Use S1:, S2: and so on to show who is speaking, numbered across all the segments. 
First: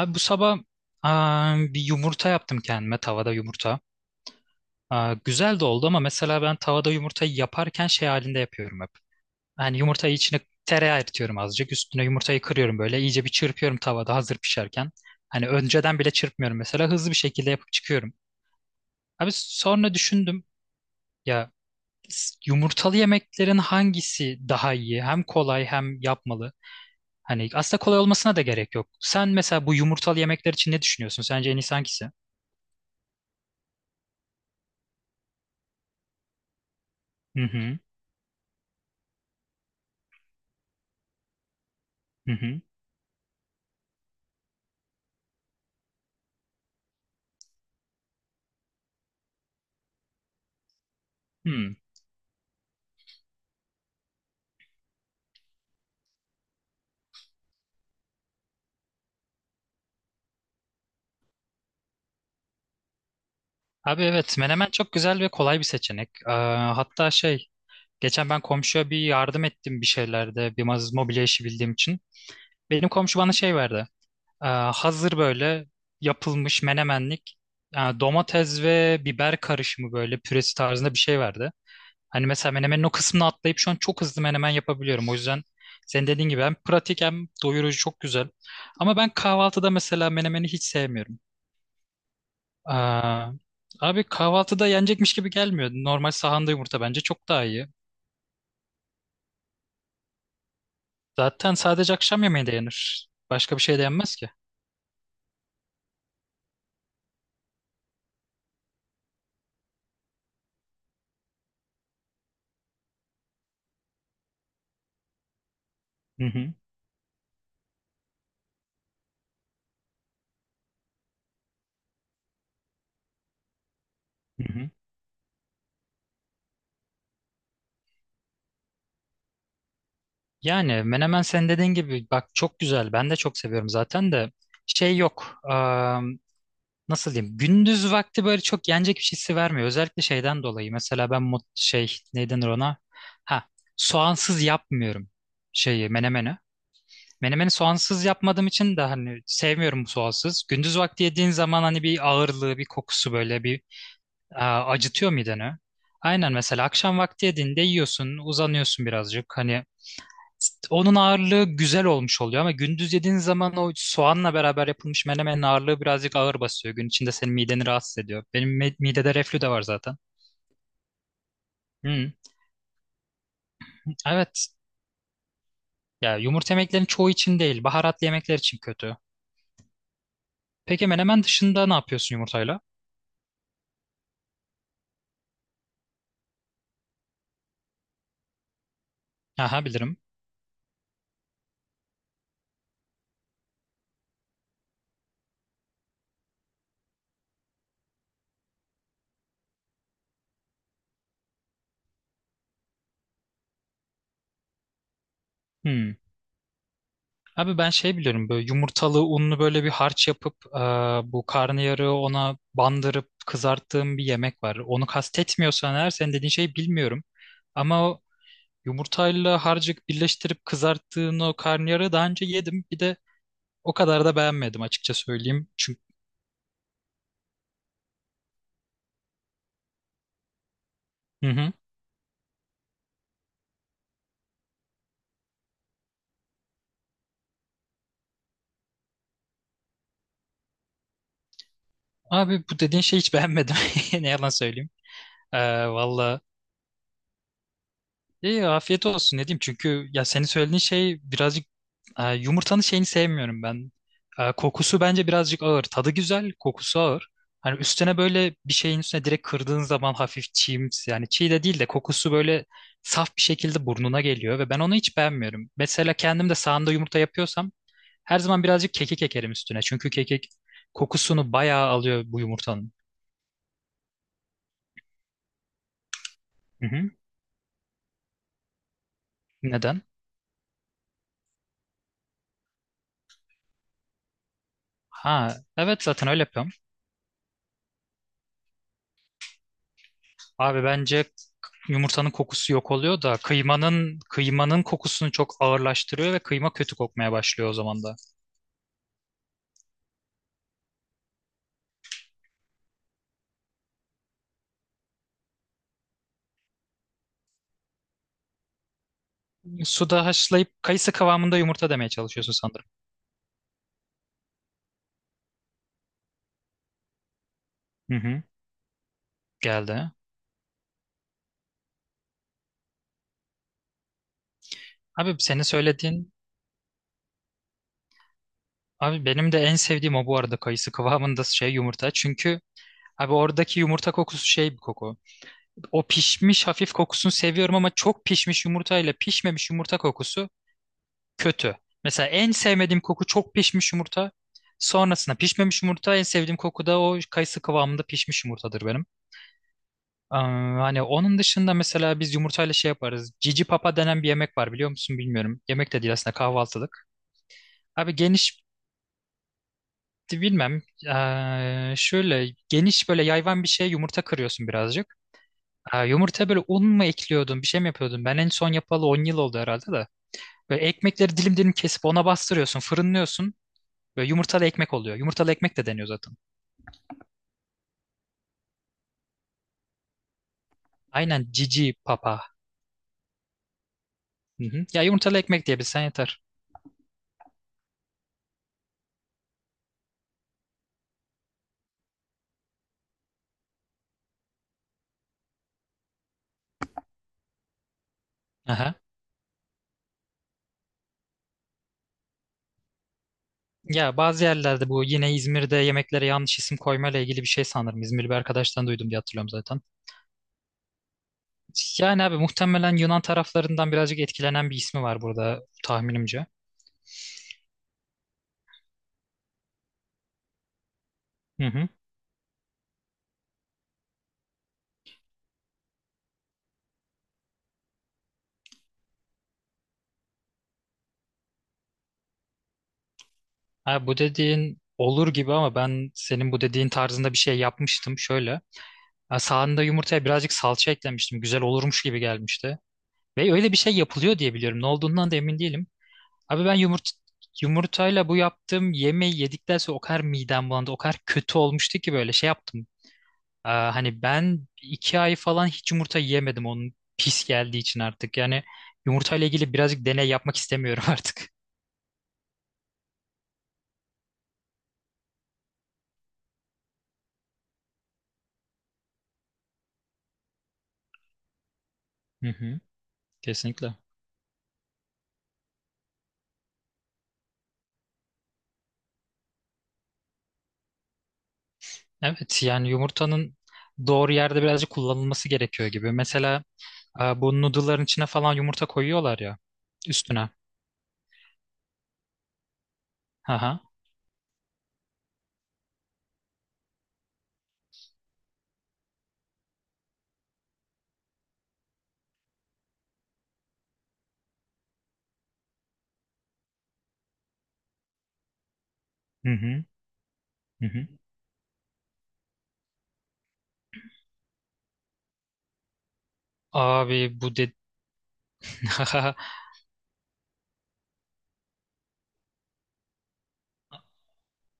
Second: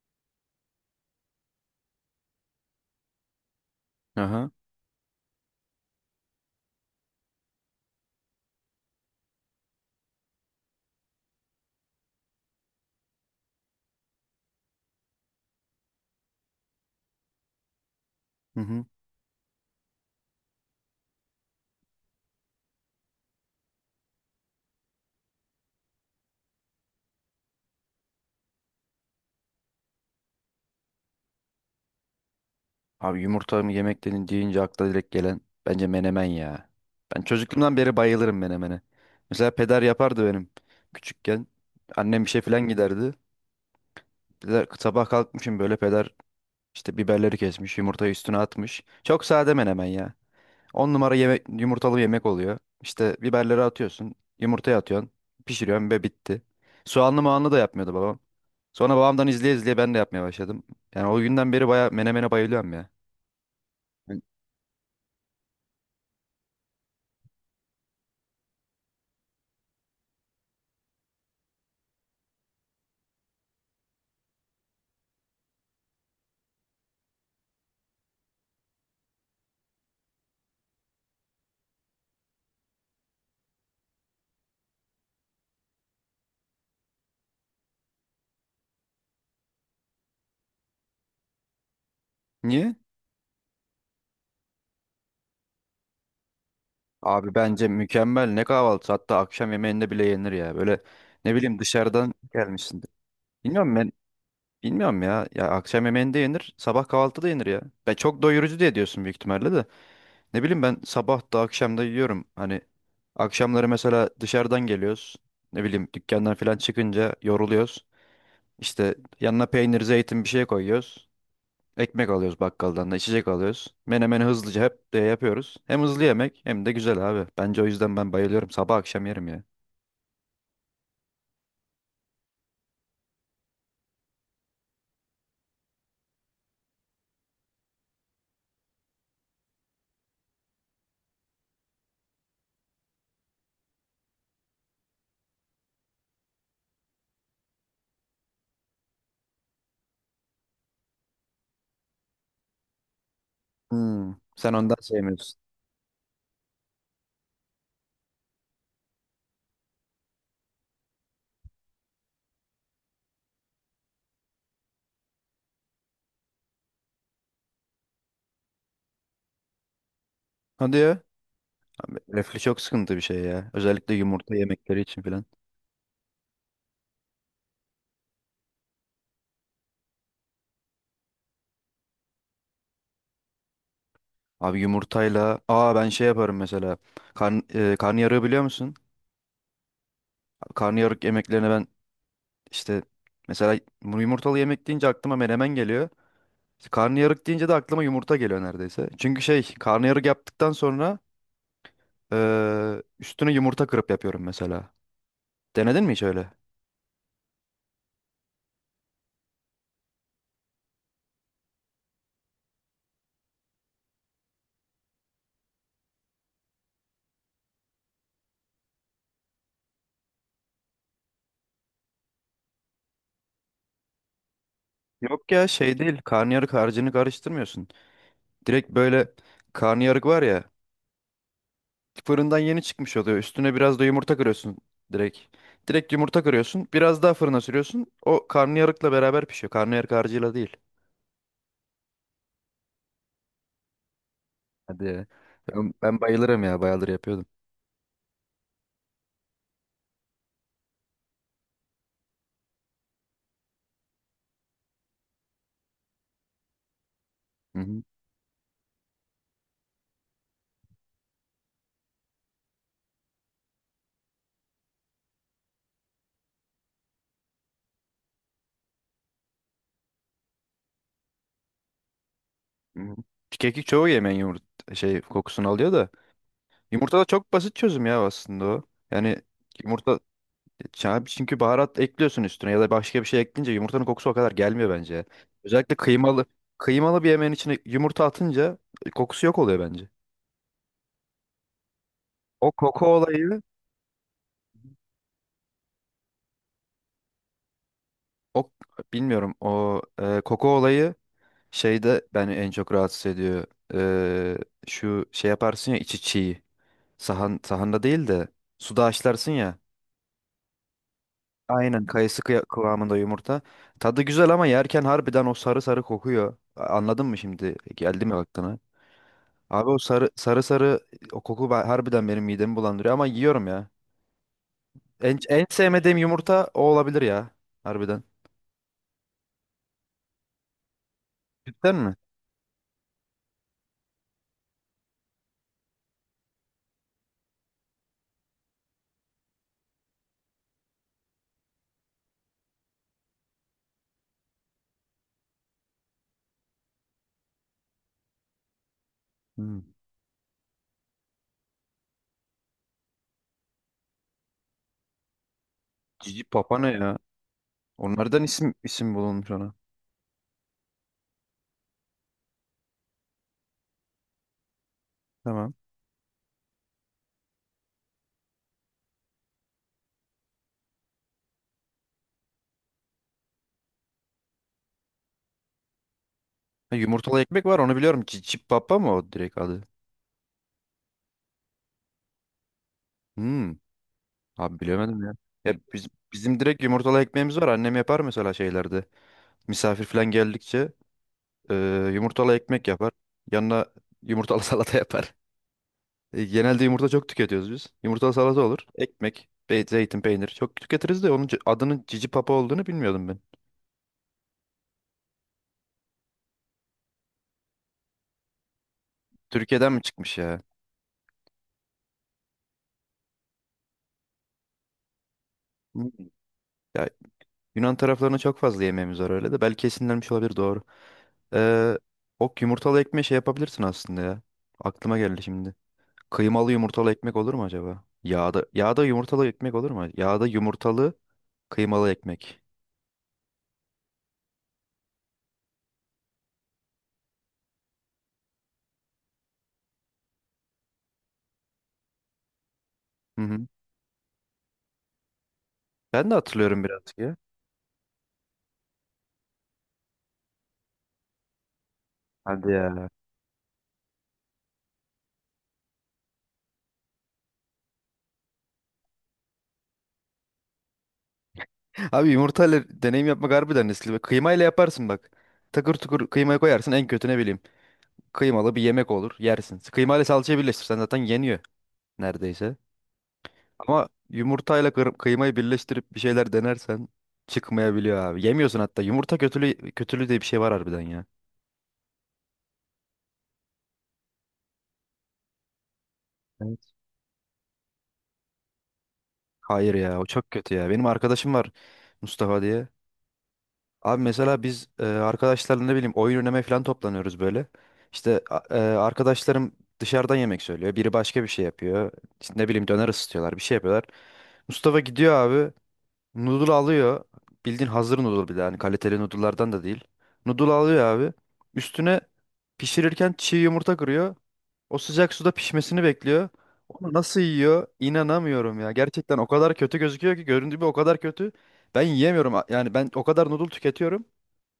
S1: Abi bu sabah bir yumurta yaptım kendime tavada yumurta.
S2: Aha.
S1: Güzel de oldu ama mesela ben tavada yumurtayı yaparken şey halinde yapıyorum hep. Yani yumurtayı içine tereyağı eritiyorum azıcık. Üstüne yumurtayı kırıyorum böyle. İyice bir çırpıyorum tavada hazır pişerken. Hani önceden bile çırpmıyorum mesela. Hızlı bir şekilde yapıp çıkıyorum.
S2: Hı hı.
S1: Abi sonra düşündüm ya yumurtalı yemeklerin hangisi daha iyi? Hem kolay hem yapmalı. Hani aslında kolay olmasına da gerek yok. Sen mesela bu yumurtalı yemekler için ne düşünüyorsun? Sence en iyisi hangisi?
S2: Abi yumurta mı yemek dedin deyince akla direkt gelen bence menemen ya. Ben
S1: Hı
S2: çocukluğumdan
S1: hı.
S2: beri bayılırım menemene. Mesela peder yapardı benim küçükken. Annem
S1: Hı
S2: işe falan
S1: hı.
S2: giderdi. Peder, sabah kalkmışım böyle peder işte biberleri kesmiş, yumurtayı üstüne atmış. Çok sade menemen ya. 10 numara yemek,
S1: Hmm.
S2: yumurtalı yemek oluyor. İşte biberleri atıyorsun. Yumurtaya atıyorsun. Pişiriyorsun ve bitti. Soğanlı mağanlı da yapmıyordu babam. Sonra babamdan izleye izleye ben de yapmaya başladım. Yani o günden beri baya menemene bayılıyorum ya.
S1: Abi
S2: Yani
S1: evet menemen çok güzel ve kolay bir seçenek. Hatta şey geçen ben komşuya bir yardım ettim bir şeylerde bir mobilya işi bildiğim için. Benim komşu bana şey verdi. Hazır böyle yapılmış menemenlik yani domates ve biber karışımı böyle püresi tarzında bir şey verdi. Hani mesela menemenin o kısmını atlayıp şu an çok hızlı menemen yapabiliyorum. O yüzden senin dediğin gibi hem pratik hem doyurucu çok güzel. Ama ben kahvaltıda mesela menemeni hiç sevmiyorum.
S2: niye?
S1: Aa, Abi kahvaltıda yenecekmiş gibi gelmiyor. Normal sahanda yumurta bence çok
S2: Abi
S1: daha
S2: bence
S1: iyi.
S2: mükemmel ne kahvaltısı, hatta akşam yemeğinde bile yenir ya. Böyle ne
S1: Zaten
S2: bileyim
S1: sadece
S2: dışarıdan
S1: akşam yemeği de
S2: gelmişsin.
S1: yenir. Başka bir
S2: Bilmiyorum
S1: şey de
S2: ben,
S1: yenmez ki.
S2: bilmiyorum ya. Ya akşam yemeğinde yenir, sabah kahvaltıda yenir ya. Ya çok doyurucu diye diyorsun büyük ihtimalle de. Ne bileyim ben sabah da akşam da yiyorum. Hani akşamları mesela dışarıdan geliyoruz. Ne bileyim
S1: Hı
S2: dükkandan
S1: hı.
S2: falan çıkınca yoruluyoruz. İşte yanına peynir, zeytin bir şey koyuyoruz. Ekmek alıyoruz bakkaldan da, içecek alıyoruz. Menemeni
S1: Hı
S2: hızlıca
S1: hı.
S2: hep de yapıyoruz. Hem hızlı yemek hem de güzel abi. Bence o yüzden ben bayılıyorum. Sabah akşam yerim ya.
S1: Yani menemen sen dediğin gibi bak çok güzel. Ben de çok seviyorum zaten de şey yok. Nasıl diyeyim? Gündüz vakti böyle çok yenecek bir şeysi vermiyor. Özellikle şeyden dolayı. Mesela ben şey ne denir ona? Ha, soğansız yapmıyorum şeyi menemeni. Menemeni soğansız yapmadığım için de hani sevmiyorum soğansız. Gündüz vakti yediğin zaman hani bir ağırlığı, bir kokusu böyle bir
S2: Hmm, sen ondan
S1: acıtıyor
S2: sevmiyorsun.
S1: mideni. Aynen mesela akşam vakti yediğinde yiyorsun, uzanıyorsun birazcık. Hani onun ağırlığı güzel olmuş oluyor ama gündüz yediğin zaman o soğanla beraber yapılmış menemenin ağırlığı birazcık ağır basıyor. Gün içinde senin mideni rahatsız ediyor. Benim midede reflü de var zaten.
S2: Hadi ya.
S1: Hı.
S2: Reflü çok sıkıntı bir şey ya. Özellikle yumurta
S1: Evet.
S2: yemekleri için filan.
S1: Ya yumurta yemeklerin çoğu için değil, baharatlı yemekler için kötü. Peki menemen dışında ne yapıyorsun yumurtayla?
S2: Abi yumurtayla... ben şey yaparım mesela. Karn, karnıyarığı biliyor musun?
S1: Aha bilirim.
S2: Karnıyarık yemeklerine ben işte... Mesela bu yumurtalı yemek deyince aklıma menemen geliyor. İşte karnıyarık deyince de aklıma yumurta geliyor neredeyse. Çünkü şey karnıyarık yaptıktan sonra üstüne yumurta kırıp yapıyorum mesela. Denedin
S1: Hmm.
S2: mi hiç öyle?
S1: Abi ben şey biliyorum böyle yumurtalı unlu böyle bir harç yapıp bu karnıyarığı ona bandırıp kızarttığım bir yemek var. Onu kastetmiyorsan eğer senin dediğin şeyi bilmiyorum. Ama o yumurtayla harcık birleştirip kızarttığın o karnıyarığı daha önce yedim. Bir de o kadar da beğenmedim açıkça
S2: Yok ya
S1: söyleyeyim.
S2: şey
S1: Çünkü
S2: değil. Karnıyarık harcını karıştırmıyorsun. Direkt böyle karnıyarık var ya.
S1: hı hı.
S2: Fırından yeni çıkmış oluyor. Üstüne biraz da yumurta kırıyorsun direkt. Direkt yumurta kırıyorsun. Biraz daha fırına sürüyorsun. O karnıyarıkla beraber pişiyor. Karnıyarık harcıyla değil.
S1: Abi bu dediğin şeyi hiç beğenmedim. Ne yalan söyleyeyim.
S2: Hadi ya.
S1: E,
S2: Ben
S1: Vallahi
S2: bayılırım ya. Bayılır yapıyordum.
S1: İyi afiyet olsun ne diyeyim çünkü ya senin söylediğin şey birazcık yumurtanın şeyini sevmiyorum ben. Kokusu bence birazcık ağır. Tadı güzel, kokusu ağır. Hani
S2: Hı hı.
S1: üstüne böyle bir şeyin üstüne direkt kırdığın zaman hafif çiğimsi yani çiğ de değil de kokusu böyle saf bir şekilde burnuna geliyor ve ben onu hiç beğenmiyorum. Mesela kendim de sahanda yumurta yapıyorsam her zaman birazcık kekik ekerim üstüne. Çünkü kekik kokusunu bayağı alıyor bu yumurtanın.
S2: Hı hı. Kekik çoğu yemeğin yumurta şey kokusunu alıyor da.
S1: Hı hı.
S2: Yumurta da çok basit çözüm ya aslında o. Yani
S1: Neden?
S2: yumurta, ya çünkü baharat ekliyorsun üstüne ya da başka bir şey ekleyince yumurtanın kokusu o kadar gelmiyor bence.
S1: Ha,
S2: Özellikle
S1: evet zaten öyle
S2: kıymalı
S1: yapıyorum.
S2: kıymalı bir yemeğin içine yumurta atınca kokusu yok oluyor bence.
S1: Abi bence yumurtanın
S2: O
S1: kokusu yok
S2: koku
S1: oluyor da
S2: olayı,
S1: kıymanın kokusunu çok ağırlaştırıyor ve kıyma kötü kokmaya başlıyor o zaman da.
S2: o bilmiyorum o koku olayı şeyde beni en çok rahatsız ediyor. E, şu şey yaparsın ya içi çiğ. Sahanda değil de suda haşlarsın ya.
S1: Suda haşlayıp kayısı kıvamında yumurta
S2: Aynen
S1: demeye
S2: kayısı
S1: çalışıyorsun sanırım.
S2: kıvamında yumurta. Tadı güzel ama yerken harbiden o sarı sarı kokuyor. Anladın mı şimdi?
S1: Hı
S2: Geldi mi
S1: hı.
S2: aklına? Abi o
S1: Geldi.
S2: sarı sarı sarı o koku harbiden benim midemi bulandırıyor ama yiyorum ya.
S1: Abi
S2: En,
S1: senin
S2: en sevmediğim
S1: söylediğin
S2: yumurta o olabilir ya. Harbiden.
S1: abi benim de en sevdiğim o bu arada kayısı kıvamında şey
S2: Cidden
S1: yumurta.
S2: mi?
S1: Çünkü abi oradaki yumurta kokusu şey bir koku. O pişmiş hafif kokusunu seviyorum ama çok pişmiş yumurta ile pişmemiş yumurta kokusu kötü. Mesela en sevmediğim koku çok pişmiş yumurta. Sonrasında pişmemiş yumurta. En sevdiğim koku da o kayısı kıvamında pişmiş yumurtadır benim.
S2: Hmm.
S1: Ee, Hani onun dışında mesela biz yumurtayla şey yaparız. Cici papa denen bir yemek var biliyor musun bilmiyorum. Yemek de değil aslında
S2: Cici papa ne
S1: kahvaltılık.
S2: ya?
S1: Abi
S2: Onlardan
S1: geniş
S2: isim isim bulunmuş ona.
S1: bilmem. Şöyle geniş böyle yayvan bir şeye yumurta kırıyorsun birazcık.
S2: Tamam.
S1: Yumurta böyle un mu ekliyordun bir şey mi yapıyordun? Ben en son yapalı 10 yıl oldu herhalde de. Böyle ekmekleri dilim dilim kesip ona bastırıyorsun, fırınlıyorsun. Böyle yumurtalı ekmek oluyor. Yumurtalı ekmek de deniyor zaten.
S2: Ha, yumurtalı ekmek var, onu biliyorum. Cicip Papa mı o direkt adı?
S1: Aynen cici papa.
S2: Hmm.
S1: Hı
S2: Abi
S1: hı. Ya
S2: bilemedim ya.
S1: yumurtalı ekmek
S2: Ya
S1: diyebilsen yeter.
S2: bizim direkt yumurtalı ekmeğimiz var. Annem yapar mesela şeylerde. Misafir falan geldikçe e, yumurtalı ekmek yapar. Yanına yumurtalı salata yapar. Genelde yumurta çok tüketiyoruz biz. Yumurtalı salata olur.
S1: Aha.
S2: Ekmek, zeytin, peynir çok tüketiriz de onun adının Cici Papa olduğunu bilmiyordum ben.
S1: Ya bazı yerlerde bu yine İzmir'de yemeklere yanlış isim koymayla ilgili bir şey sanırım. İzmirli bir arkadaştan duydum diye hatırlıyorum zaten.
S2: Türkiye'den mi çıkmış ya?
S1: Yani abi muhtemelen Yunan taraflarından birazcık etkilenen bir ismi var burada
S2: Hmm.
S1: tahminimce.
S2: Ya Yunan taraflarına çok fazla yemeğimiz var öyle de belki esinlenmiş olabilir, doğru.
S1: Hı hı.
S2: Ee, o yumurtalı ekmeği şey yapabilirsin aslında ya. Aklıma geldi şimdi. Kıymalı yumurtalı ekmek olur mu acaba? Yağda yumurtalı ekmek olur mu? Yağda yumurtalı kıymalı ekmek.
S1: Abi bu dediğin olur gibi ama ben senin bu dediğin tarzında bir şey yapmıştım şöyle. Ha, sağında yumurtaya birazcık salça eklemiştim. Güzel olurmuş gibi gelmişti.
S2: Hı
S1: Ve
S2: hı.
S1: öyle bir şey yapılıyor diye biliyorum. Ne olduğundan da emin değilim.
S2: Ben de
S1: Abi ben
S2: hatırlıyorum birazcık ya.
S1: yumurtayla bu yaptığım yemeği yedikten sonra o kadar midem bulandı. O kadar kötü olmuştu ki böyle şey
S2: Hadi
S1: yaptım.
S2: ya.
S1: Hani ben 2 ay falan hiç yumurta yemedim onun pis geldiği için artık. Yani yumurtayla ilgili birazcık deney yapmak istemiyorum artık.
S2: Abi yumurtayla deneyim yapmak harbiden riskli. Bak, kıymayla yaparsın bak. Takır tukur kıymayı koyarsın en kötü, ne bileyim. Kıymalı bir yemek olur, yersin. Kıymayla salçayı birleştirsen zaten yeniyor
S1: Hı
S2: neredeyse.
S1: hı, kesinlikle.
S2: Ama yumurtayla kıymayı birleştirip bir şeyler denersen çıkmayabiliyor abi. Yemiyorsun hatta. Yumurta kötülüğü diye bir şey var harbiden ya.
S1: Evet yani yumurtanın doğru yerde birazcık kullanılması gerekiyor gibi. Mesela
S2: Evet.
S1: bu noodle'ların içine falan yumurta koyuyorlar ya
S2: Hayır ya o
S1: üstüne.
S2: çok kötü ya. Benim arkadaşım var Mustafa diye.
S1: Aha.
S2: Abi mesela biz arkadaşlarla ne bileyim oyun oynamaya falan toplanıyoruz böyle. İşte arkadaşlarım dışarıdan yemek söylüyor. Biri başka bir şey yapıyor. İşte ne bileyim döner ısıtıyorlar, bir şey yapıyorlar. Mustafa gidiyor abi. Noodle alıyor. Bildiğin hazır noodle, bir de hani kaliteli
S1: Hı
S2: noodle'lardan da
S1: hı.
S2: değil. Noodle
S1: Hı
S2: alıyor
S1: hı.
S2: abi. Üstüne pişirirken çiğ yumurta kırıyor. O sıcak suda pişmesini bekliyor. Onu nasıl
S1: Abi bu de
S2: yiyor? İnanamıyorum ya. Gerçekten o kadar kötü gözüküyor ki, göründüğü gibi o kadar kötü. Ben yiyemiyorum. Yani ben o kadar noodle tüketiyorum.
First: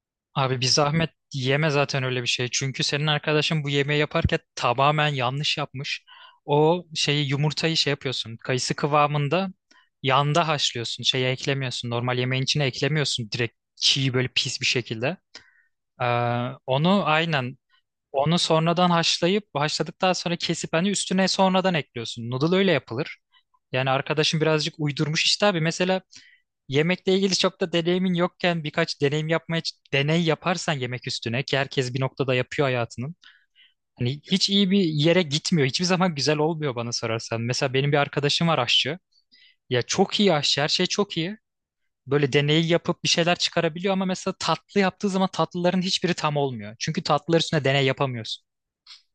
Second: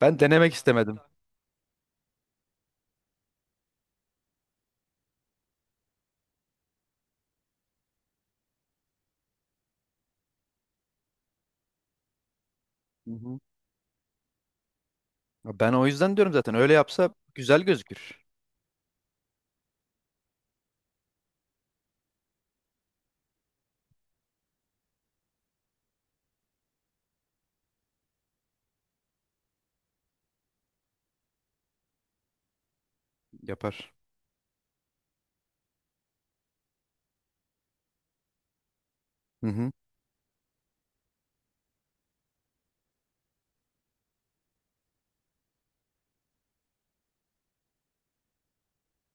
S2: Ben denemek
S1: Abi bir
S2: istemedim.
S1: zahmet yeme zaten öyle bir şey. Çünkü senin arkadaşın bu yemeği yaparken tamamen yanlış yapmış. O şeyi yumurtayı şey yapıyorsun. Kayısı kıvamında yanda haşlıyorsun. Şeye eklemiyorsun. Normal yemeğin içine
S2: Hı
S1: eklemiyorsun.
S2: hı.
S1: Direkt çiğ böyle pis bir şekilde.
S2: Ya ben o
S1: Ee,
S2: yüzden diyorum, zaten öyle
S1: Onu
S2: yapsa
S1: aynen
S2: güzel gözükür.
S1: onu sonradan haşlayıp haşladıktan sonra kesip hani üstüne sonradan ekliyorsun. Noodle öyle yapılır. Yani arkadaşım birazcık uydurmuş işte abi. Mesela yemekle ilgili çok da deneyimin yokken birkaç deneyim yapmaya deney yaparsan yemek üstüne ki herkes bir noktada yapıyor hayatının.
S2: Yapar.
S1: Hani hiç iyi bir yere gitmiyor. Hiçbir zaman güzel olmuyor bana sorarsan. Mesela benim bir arkadaşım var aşçı.
S2: Hı hı.
S1: Ya çok iyi aşçı, her şey çok iyi. Böyle deneyi yapıp bir şeyler çıkarabiliyor ama mesela tatlı yaptığı zaman tatlıların hiçbiri tam olmuyor. Çünkü tatlılar üstüne deney yapamıyorsun.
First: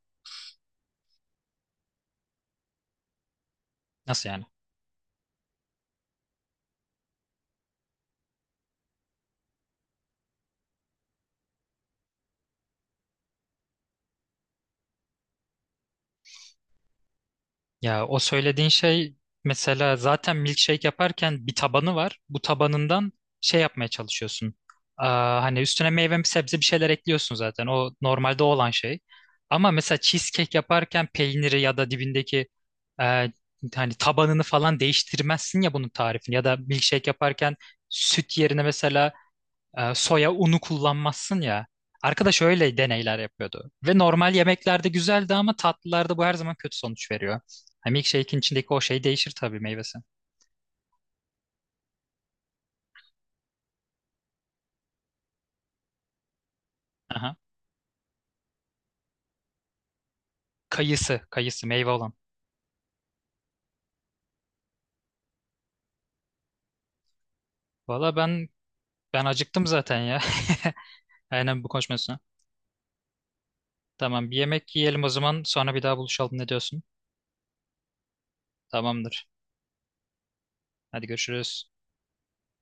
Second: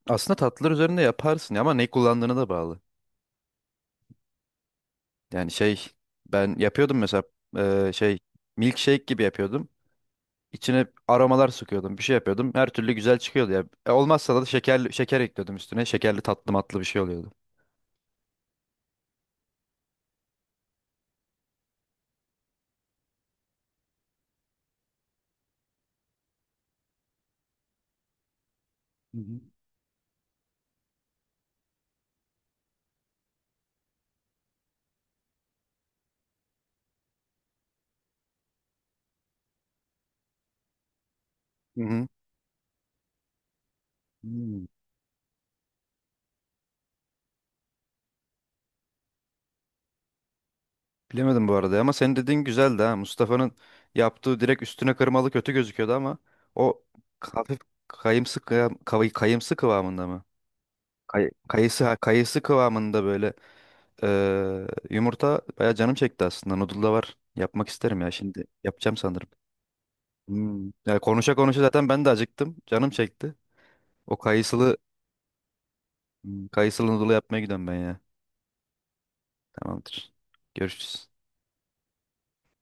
S2: Aslında tatlılar üzerinde yaparsın ama ne kullandığına da bağlı.
S1: Nasıl yani?
S2: Yani şey, ben yapıyordum mesela şey, milkshake gibi yapıyordum. İçine aromalar sıkıyordum, bir şey yapıyordum. Her türlü güzel çıkıyordu ya. Olmazsa da şeker ekliyordum üstüne. Şekerli tatlı matlı bir şey oluyordu.
S1: Ya o söylediğin şey mesela zaten milkshake yaparken bir tabanı var. Bu tabanından şey yapmaya çalışıyorsun. Hani üstüne meyve sebze bir şeyler ekliyorsun zaten. O normalde olan şey.
S2: Hı hı.
S1: Ama mesela cheesecake yaparken peyniri ya da dibindeki e, hani tabanını falan değiştirmezsin ya bunun tarifini. Ya da milkshake yaparken süt yerine mesela soya unu kullanmazsın ya.
S2: Hı hı.
S1: Arkadaş öyle deneyler yapıyordu. Ve normal
S2: Hmm.
S1: yemeklerde güzeldi ama tatlılarda bu her zaman kötü sonuç veriyor. Hani milkshake'in içindeki o şey değişir tabii meyvesi.
S2: Bilemedim bu arada ama senin dediğin güzeldi ha. Mustafa'nın yaptığı direkt üstüne kırmalı kötü gözüküyordu ama o
S1: Aha.
S2: hafif kayımsı kıvamında mı?
S1: Kayısı, kayısı
S2: Kayısı
S1: meyve
S2: ha,
S1: olan.
S2: kayısı kıvamında böyle. Yumurta bayağı canım çekti aslında. Noodle da var. Yapmak isterim ya
S1: Valla
S2: şimdi. Yapacağım
S1: ben
S2: sanırım.
S1: acıktım zaten ya.
S2: Hmm. Ya konuşa konuşa
S1: Aynen bu
S2: zaten ben de
S1: konuşmasına.
S2: acıktım. Canım çekti. O
S1: Tamam bir
S2: kayısılı
S1: yemek yiyelim o zaman sonra bir daha buluşalım
S2: Hmm,
S1: ne diyorsun?
S2: kayısılı noodle yapmaya gidiyorum ben ya.
S1: Tamamdır.
S2: Tamamdır.
S1: Hadi
S2: Görüşürüz.
S1: görüşürüz.